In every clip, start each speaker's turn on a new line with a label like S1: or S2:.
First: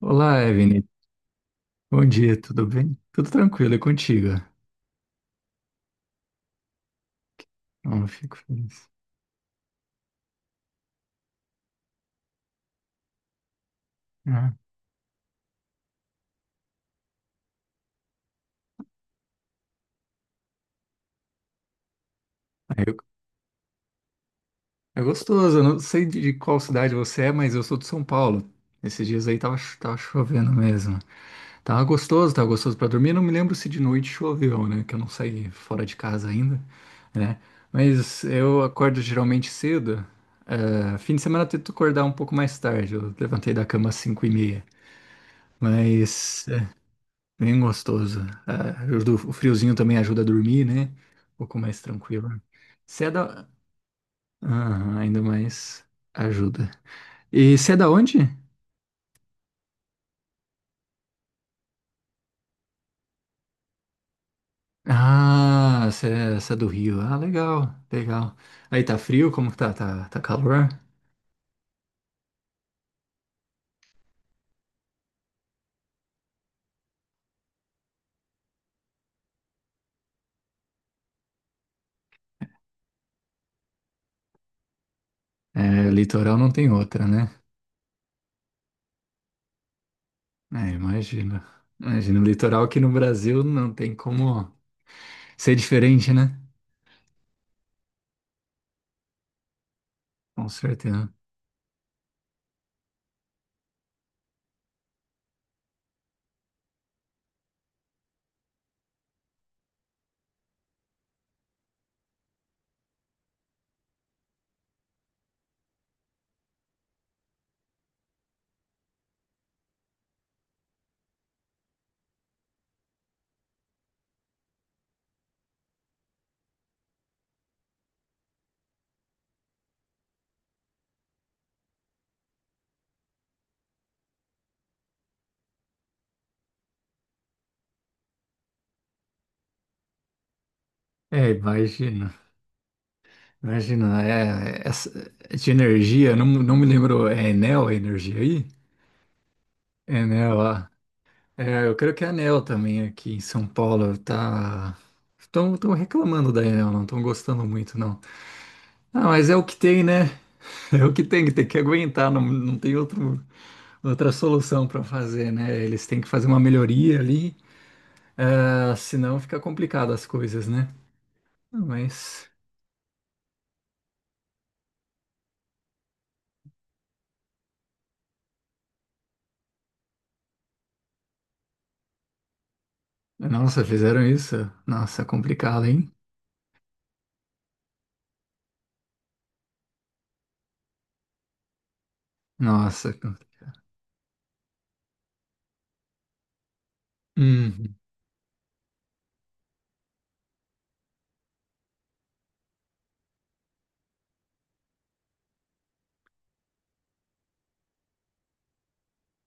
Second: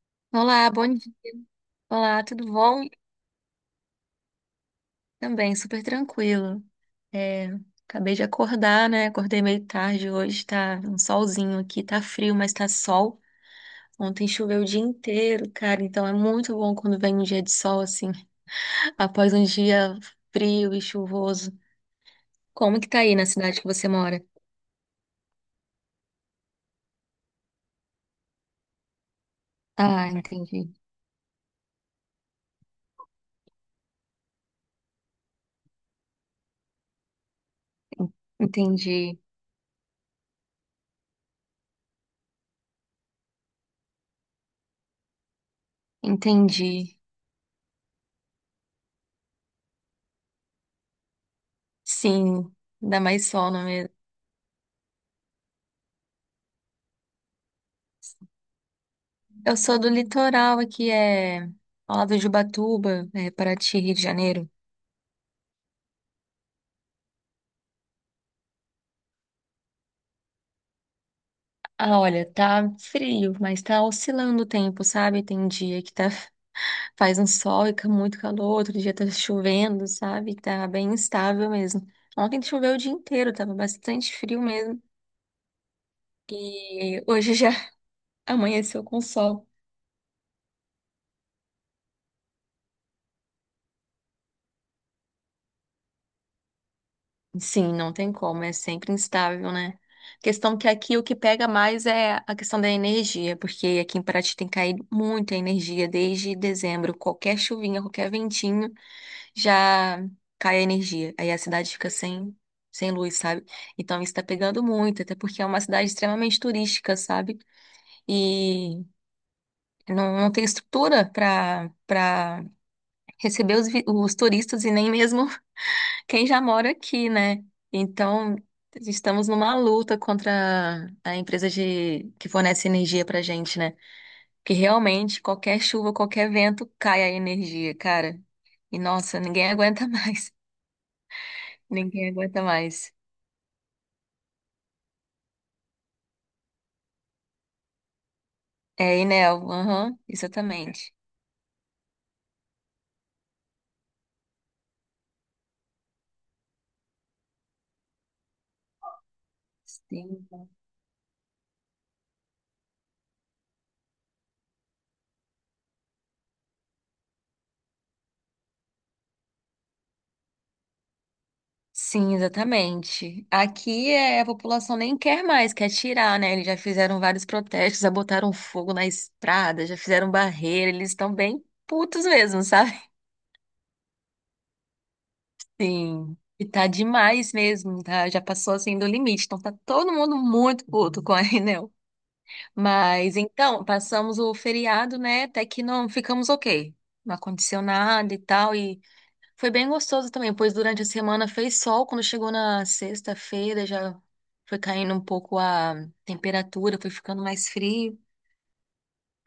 S1: Olá,
S2: Olá,
S1: Evelyn.
S2: bom dia.
S1: Bom
S2: Olá,
S1: dia,
S2: tudo
S1: tudo
S2: bom?
S1: bem? Tudo tranquilo, é contigo.
S2: Também, super tranquilo. É,
S1: Não, eu
S2: acabei de
S1: fico
S2: acordar,
S1: feliz.
S2: né? Acordei meio tarde hoje, tá um solzinho aqui, tá frio, mas tá sol. Ontem
S1: Ah,
S2: choveu o dia inteiro, cara, então é muito bom quando vem um dia de sol assim, após um dia frio e chuvoso. Como
S1: é,
S2: que tá aí na cidade que você mora?
S1: é gostoso, eu não sei de qual cidade você é, mas eu sou de São Paulo. Esses dias aí tava
S2: Ah,
S1: chovendo
S2: entendi,
S1: mesmo. Tava gostoso pra dormir. Não me lembro se de noite choveu, né? Que eu não saí fora de casa ainda, né? Mas eu acordo
S2: entendi,
S1: geralmente cedo. É, fim de semana eu tento acordar um pouco mais tarde. Eu levantei da cama às 5:30, mas
S2: entendi.
S1: bem gostoso. Ah, o o friozinho também ajuda a dormir, né? Um pouco mais tranquilo.
S2: Sim, dá
S1: Você é
S2: mais
S1: da.
S2: sol, não é mesmo?
S1: Aham, ainda mais ajuda. E você é da onde?
S2: Eu sou do litoral aqui, é ao lado de Ubatuba, é, Paraty, Rio de Janeiro.
S1: Ah, você é do Rio. Ah, legal, legal. Aí tá frio? Como que tá? Tá calor?
S2: Ah, olha, tá frio, mas tá oscilando o tempo, sabe? Tem dia que tá, faz um sol e fica muito calor, outro dia tá chovendo, sabe? Tá bem instável mesmo. Ontem choveu o dia inteiro, tava bastante frio mesmo.
S1: É, litoral não tem
S2: E
S1: outra, né?
S2: hoje já amanheceu com sol.
S1: É, imagina. Imagina, o litoral aqui no Brasil não tem como ser diferente, né?
S2: Sim, não tem como, é sempre instável, né?
S1: Com
S2: Questão que aqui o
S1: certeza.
S2: que pega mais é a questão da energia, porque aqui em Paraty tem caído muita energia desde dezembro. Qualquer chuvinha, qualquer ventinho já cai a energia. Aí a cidade fica sem luz, sabe? Então isso tá pegando muito, até porque é uma cidade extremamente turística, sabe? E não, não tem estrutura para receber os turistas e nem mesmo quem já mora aqui, né? Então, estamos numa luta contra a empresa de que fornece energia pra gente, né? Que realmente qualquer chuva, qualquer vento cai a energia, cara. E nossa, ninguém aguenta mais.
S1: É,
S2: Ninguém
S1: imagina.
S2: aguenta mais.
S1: Imagina, é de energia, não me lembro, é Enel a energia aí?
S2: É, Enel, aham,
S1: Enel, ah.
S2: exatamente.
S1: É, eu creio que a Enel também aqui em São Paulo tá... Estão reclamando da Enel, não estão gostando muito, não. Ah, mas é o que tem, né?
S2: Sim.
S1: É o que tem, tem que aguentar, não tem outro, outra solução para fazer, né? Eles têm que fazer uma melhoria ali, ah, senão fica complicado as coisas, né?
S2: Sim,
S1: Mas,
S2: exatamente. Aqui é, a população nem quer mais, quer tirar, né? Eles já fizeram vários protestos, já botaram fogo na estrada, já fizeram barreira, eles estão bem putos mesmo, sabe?
S1: nossa, fizeram isso? Nossa, complicado, hein?
S2: Sim, e tá demais mesmo, tá? Já passou assim do limite, então tá todo mundo muito puto com a Enel.
S1: Nossa.
S2: Mas então, passamos o feriado, né? Até que não ficamos ok. Não aconteceu
S1: Hum.
S2: nada e tal, e foi bem gostoso também, pois durante a semana fez sol, quando chegou na sexta-feira já foi caindo um pouco a temperatura, foi ficando mais frio.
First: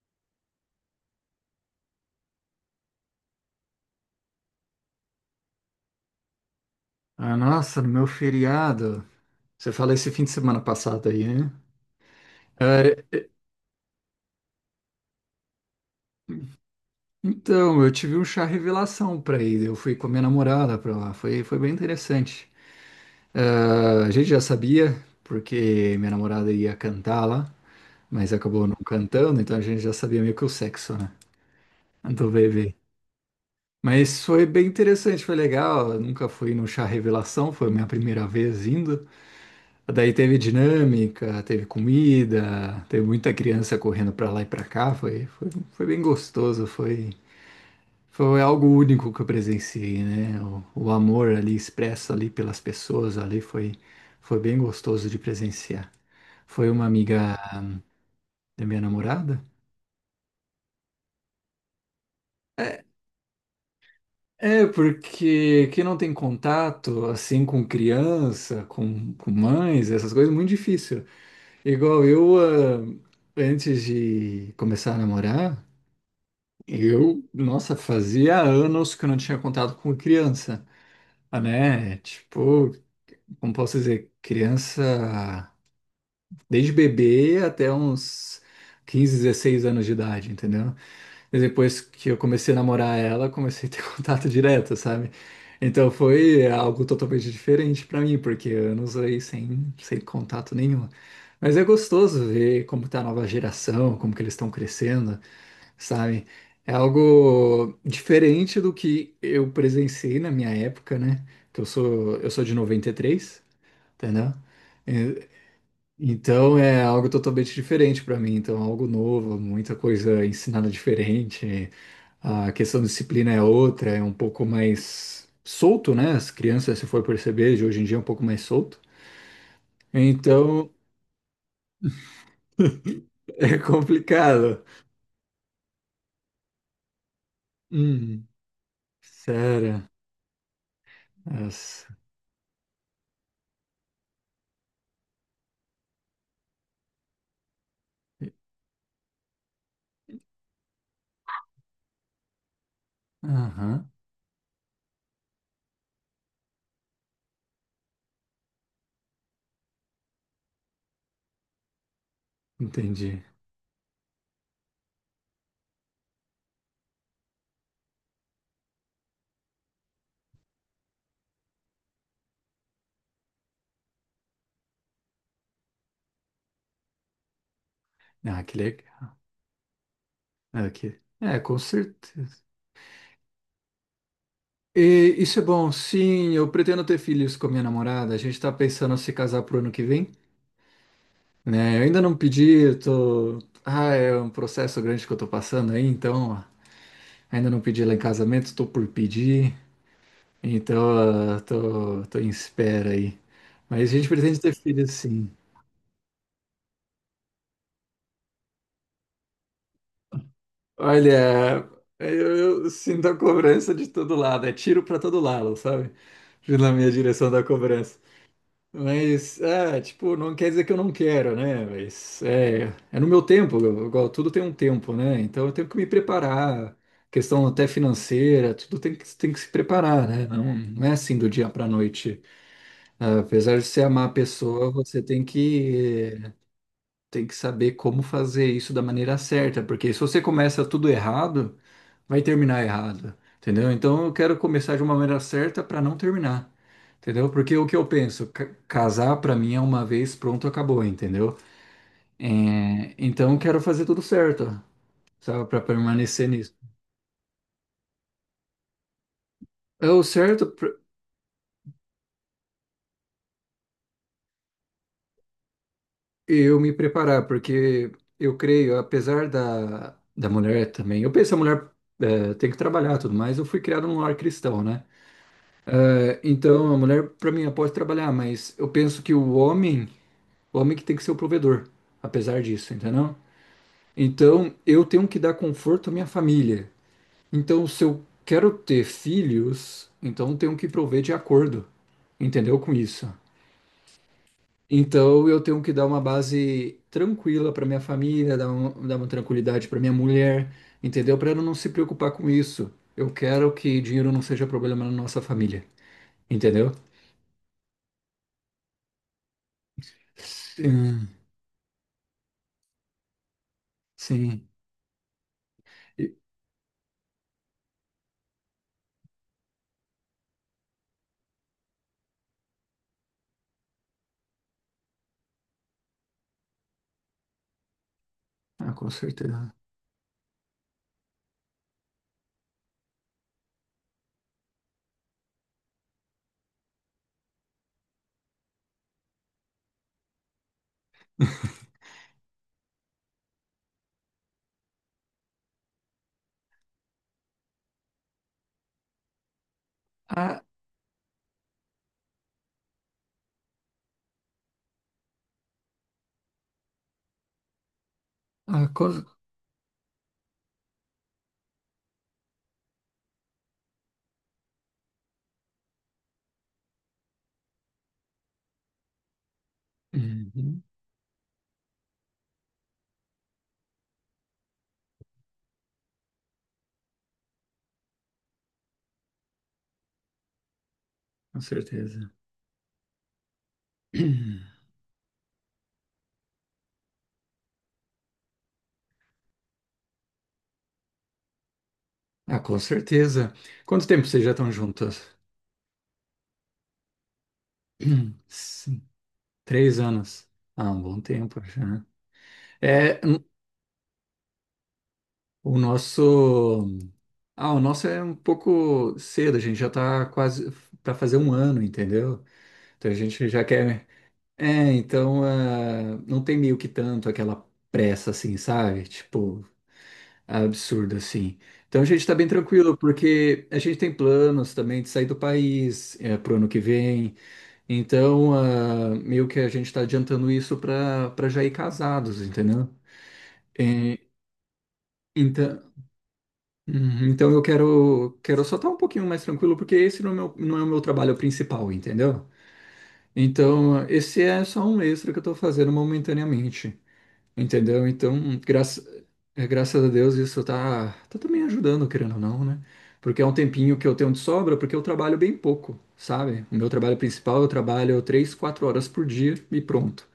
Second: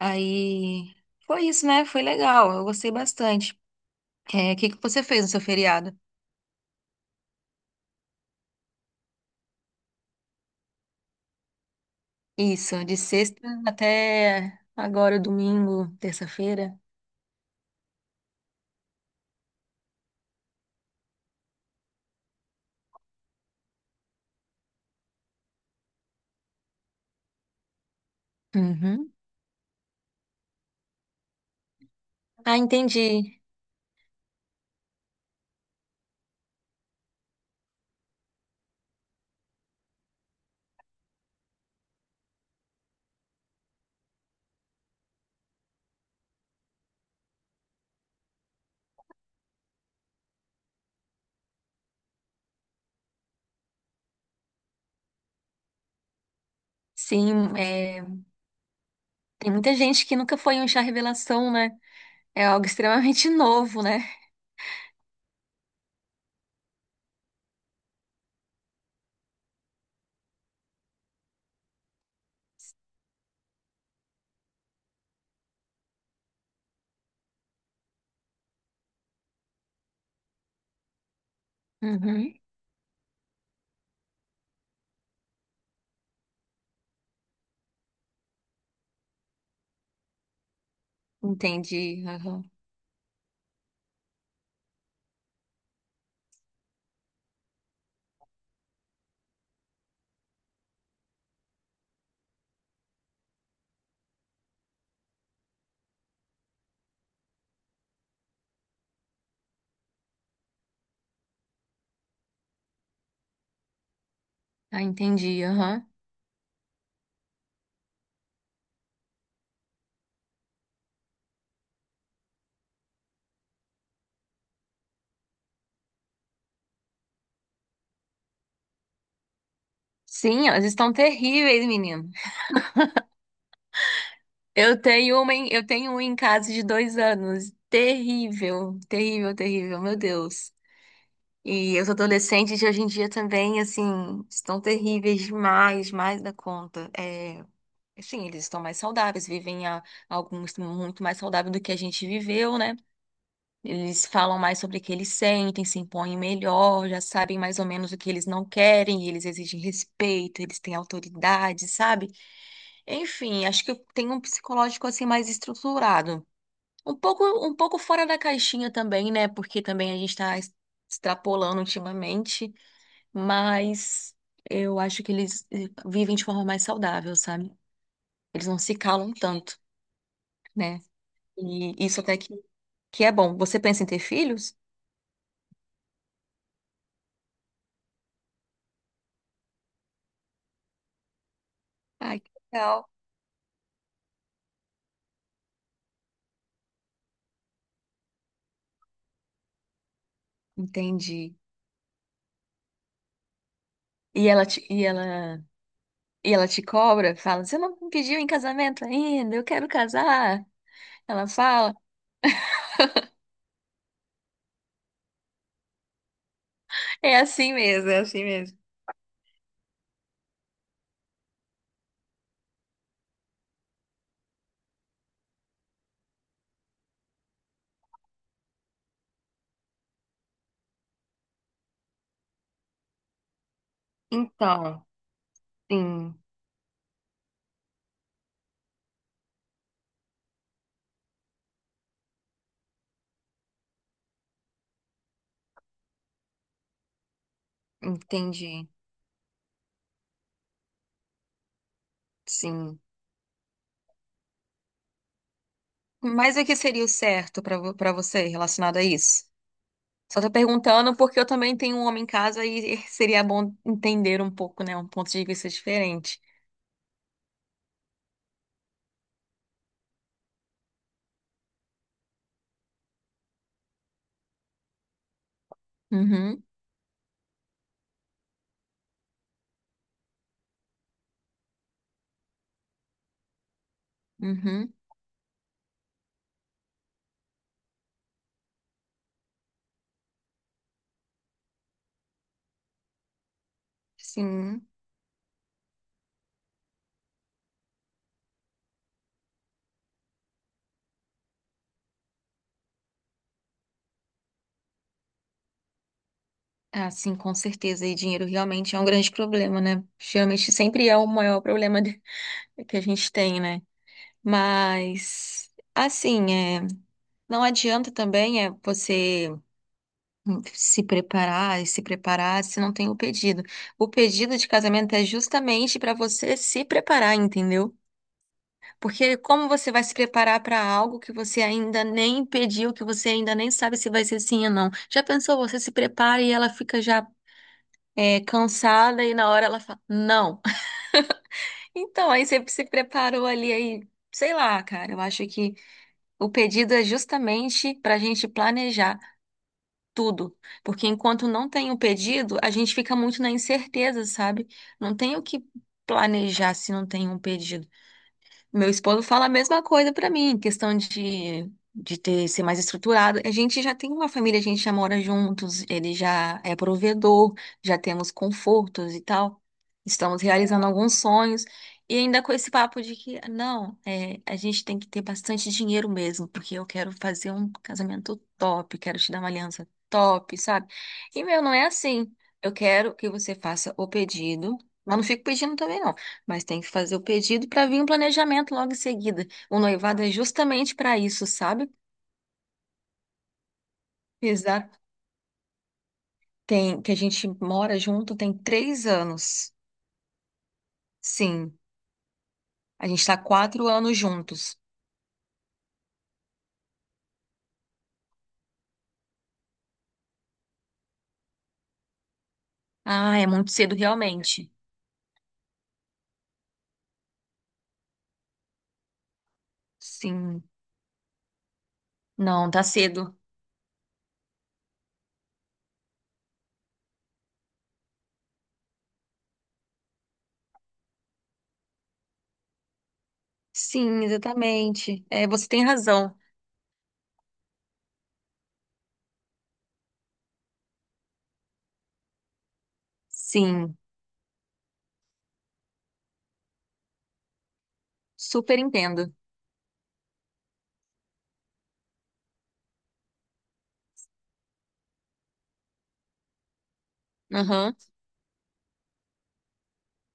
S2: Aí foi isso, né? Foi legal, eu gostei bastante. É, o que que você fez no seu feriado?
S1: Ah, nossa, meu feriado. Você fala esse fim de semana passado aí, né?
S2: Isso, de
S1: É,
S2: sexta até agora, domingo, terça-feira.
S1: então, eu tive um chá revelação pra ir. Eu fui com a minha namorada pra lá. Foi bem interessante. Ah, a gente já sabia, porque minha namorada ia cantar lá, mas acabou não
S2: Uhum.
S1: cantando, então a gente já sabia meio que o sexo, né? Do
S2: Ah,
S1: bebê.
S2: entendi.
S1: Mas foi bem interessante, foi legal. Eu nunca fui no chá revelação, foi a minha primeira vez indo. Daí teve dinâmica, teve comida, teve muita criança correndo pra lá e pra cá. Foi bem gostoso, foi algo único que eu presenciei, né? O amor ali expresso ali pelas pessoas ali foi bem gostoso de presenciar. Foi uma amiga
S2: Sim, é,
S1: da minha namorada.
S2: tem muita gente que nunca foi em um chá revelação, né? É algo
S1: É,
S2: extremamente novo, né?
S1: é, porque quem não tem contato, assim, com criança, com mães, essas coisas, é muito difícil. Igual eu, ah, antes de começar a namorar, eu, nossa, fazia anos que eu não tinha contato com criança, ah, né?
S2: Uhum.
S1: Tipo, como posso dizer, criança desde bebê até uns 15, 16 anos de idade, entendeu? E depois
S2: Entendi.
S1: que eu
S2: Aham.
S1: comecei a namorar ela, comecei a ter contato direto, sabe? Então foi algo totalmente diferente pra mim, porque anos aí sem contato nenhum. Mas é gostoso ver como tá a nova geração, como que eles estão crescendo, sabe? É algo diferente do que eu presenciei na minha época, né? Que eu sou de 93, entendeu?
S2: Ah,
S1: E-
S2: entendi. Aham.
S1: Então é algo totalmente diferente para mim, então algo novo, muita coisa ensinada diferente. A questão de disciplina é outra, é um pouco mais solto, né? As crianças, se for perceber, de hoje em dia é um pouco mais solto.
S2: Sim, elas
S1: Então
S2: estão terríveis, menino.
S1: é complicado.
S2: Eu tenho eu tenho um em casa de 2 anos.
S1: Hum,
S2: Terrível, terrível, terrível,
S1: sério.
S2: meu Deus. E os
S1: Nossa.
S2: adolescentes de hoje em dia também, assim, estão terríveis demais, mais da conta. É, assim, eles estão mais saudáveis, vivem alguns muito mais saudável do que a gente viveu, né?
S1: Aham,
S2: Eles falam mais sobre o que eles sentem, se impõem melhor, já sabem mais ou menos o que eles não querem, eles exigem respeito, eles têm autoridade, sabe?
S1: entendi.
S2: Enfim, acho que tem um psicológico assim mais estruturado. Um pouco fora da caixinha também, né? Porque também a gente está extrapolando ultimamente, mas eu acho que eles vivem de forma mais saudável, sabe?
S1: Ah,
S2: Eles
S1: que
S2: não se
S1: legal.
S2: calam tanto, né?
S1: É, com
S2: E isso até
S1: certeza.
S2: que é bom. Você pensa em ter filhos?
S1: E isso é bom. Sim, eu pretendo ter filhos com a minha namorada. A gente tá pensando em se casar pro ano que vem, né? Eu ainda não
S2: Ai, que
S1: pedi, eu
S2: legal.
S1: tô... Ah, é um processo grande que eu tô passando aí, então ó, ainda não pedi ela em casamento, tô por pedir. Então,
S2: Entendi.
S1: ó, tô em espera aí. Mas a gente
S2: E
S1: pretende
S2: ela
S1: ter
S2: te, e
S1: filhos, sim.
S2: ela, e ela te cobra, fala, você não me pediu em casamento ainda, eu quero casar. Ela
S1: Olha,
S2: fala,
S1: eu sinto a cobrança de todo lado. É tiro pra todo lado, sabe? Na minha
S2: é
S1: direção da
S2: assim mesmo,
S1: cobrança.
S2: é assim mesmo.
S1: Mas, ah, tipo, não quer dizer que eu não quero, né? Mas é no meu tempo, igual tudo tem um tempo, né? Então eu tenho que me preparar, questão até financeira, tudo tem que se preparar, né? Não é assim do dia para noite. Ah, apesar de você amar a pessoa,
S2: Então,
S1: você tem que,
S2: sim,
S1: tem que saber como fazer isso da maneira certa, porque se você começa tudo errado vai terminar errado, entendeu? Então eu quero começar de uma maneira certa para não terminar, entendeu? Porque o que eu penso,
S2: entendi,
S1: casar para mim é uma vez, pronto, acabou, entendeu?
S2: sim.
S1: É, então eu quero fazer tudo certo, sabe, para permanecer
S2: Mas o
S1: nisso.
S2: que seria o certo para você relacionado a isso?
S1: É o
S2: Só tô
S1: certo pra
S2: perguntando porque eu também tenho um homem em casa e seria bom entender um pouco, né? Um ponto de vista diferente.
S1: eu me preparar, porque eu creio, apesar da mulher também, eu penso a mulher é, tem que trabalhar e tudo mais, eu fui criado num lar cristão, né? É,
S2: Uhum,
S1: então a mulher para mim ela pode trabalhar, mas eu penso que o homem que tem que ser o provedor, apesar disso, entendeu? Então,
S2: uhum,
S1: eu tenho que dar conforto à minha família. Então, se eu quero ter filhos, então eu tenho que prover de acordo, entendeu? Com isso.
S2: sim.
S1: Então, eu tenho que dar uma base tranquila para minha família, dar uma tranquilidade para minha mulher, entendeu? Para ela não se preocupar com isso. Eu quero que dinheiro não seja problema na nossa família, entendeu?
S2: Ah, sim, com certeza. E dinheiro realmente é um grande problema, né? Geralmente sempre é o
S1: Sim,
S2: maior que a gente tem, né?
S1: sim.
S2: Mas,
S1: E-
S2: assim, é, não adianta também é você se preparar e se preparar se não tem o pedido. O pedido de casamento é justamente para você se preparar, entendeu?
S1: Ah, com
S2: Porque como
S1: certeza.
S2: você vai se preparar para algo que você ainda nem pediu, que você ainda nem sabe se vai ser sim ou não? Já pensou, você se prepara e ela fica já cansada e na hora ela fala, não. Então, aí você se preparou ali, aí, sei lá, cara, eu acho que o pedido é justamente para a gente planejar tudo.
S1: Ah,
S2: Porque enquanto não tem o pedido, a gente fica muito na incerteza, sabe? Não tem o que planejar se não tem um pedido.
S1: ah,
S2: Meu esposo
S1: co-
S2: fala a mesma coisa pra mim, questão de ter, ser mais estruturado. A gente já tem uma família, a gente já mora juntos, ele já é provedor, já temos confortos e tal. Estamos
S1: Uhum.
S2: realizando alguns sonhos. E ainda com esse papo de que, não, é, a gente tem que ter bastante dinheiro mesmo, porque eu quero fazer um casamento top, quero te dar uma aliança top, sabe? E,
S1: Com
S2: meu, não é
S1: certeza.
S2: assim. Eu quero que você faça o pedido, mas não fico pedindo também, não. Mas tem que fazer o pedido para vir um planejamento logo em seguida. O noivado é justamente para isso, sabe?
S1: Ah, com certeza. Quanto tempo vocês já estão
S2: Exato.
S1: juntas?
S2: Tem que a gente mora junto tem
S1: Sim,
S2: 3 anos.
S1: 3 anos. Ah, um bom tempo
S2: Sim,
S1: já, né?
S2: a gente
S1: É,
S2: está 4 anos juntos.
S1: o nosso. Ah, o nosso é um pouco cedo, a gente já tá quase para fazer um ano, entendeu? Então a
S2: Ah, é
S1: gente já
S2: muito cedo
S1: quer.
S2: realmente.
S1: É, então ah, não tem meio que tanto aquela pressa assim, sabe? Tipo,
S2: Sim,
S1: absurdo assim. Então a gente tá bem
S2: não, tá
S1: tranquilo,
S2: cedo.
S1: porque a gente tem planos também de sair do país é, pro ano que vem. Então, ah, meio que a gente está adiantando isso para já ir casados, entendeu? É,
S2: Sim, exatamente. É, você
S1: então,
S2: tem razão.
S1: uhum, então eu quero só estar um pouquinho mais tranquilo, porque esse não é o meu trabalho principal, entendeu?
S2: Sim,
S1: Então, esse é só um extra que eu estou fazendo momentaneamente, entendeu? Então,
S2: super entendo.
S1: graças a Deus isso tá também ajudando, querendo ou não, né? Porque é um tempinho que eu tenho de sobra, porque eu trabalho bem pouco, sabe? O meu trabalho principal, eu
S2: Aham.
S1: trabalho 3, 4 horas por dia e pronto.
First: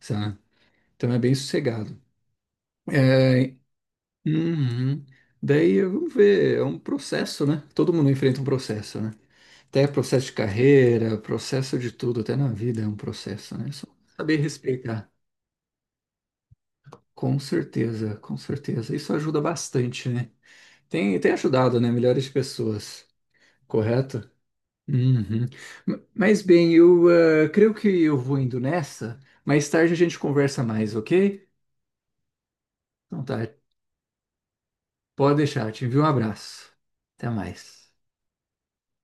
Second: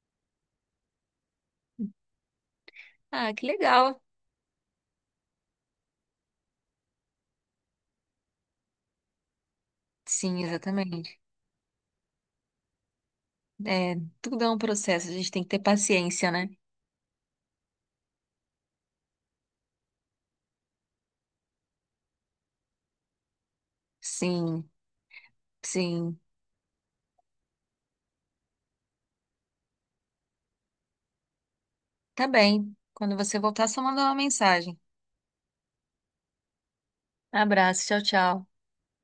S1: Sabe? Então é bem sossegado.
S2: Ah, que
S1: É,
S2: legal.
S1: uhum. Daí vamos ver, é um processo, né? Todo mundo enfrenta um processo, né? Até processo de
S2: Sim,
S1: carreira,
S2: exatamente.
S1: processo de tudo, até na vida é um processo, né? Só
S2: É,
S1: saber
S2: tudo é um processo,
S1: respeitar.
S2: a gente tem que ter paciência, né?
S1: Com certeza, com certeza. Isso ajuda bastante, né? Tem ajudado, né? Milhares de pessoas, correto?
S2: Sim,
S1: Uhum.
S2: sim.
S1: Mas bem, eu ah, creio que eu vou indo nessa. Mais tarde a gente conversa mais, ok?
S2: Tá bem. Quando
S1: Então tá,
S2: você voltar, só manda uma mensagem.
S1: pode deixar, eu te envio um abraço. Até
S2: Abraço,
S1: mais.
S2: tchau, tchau.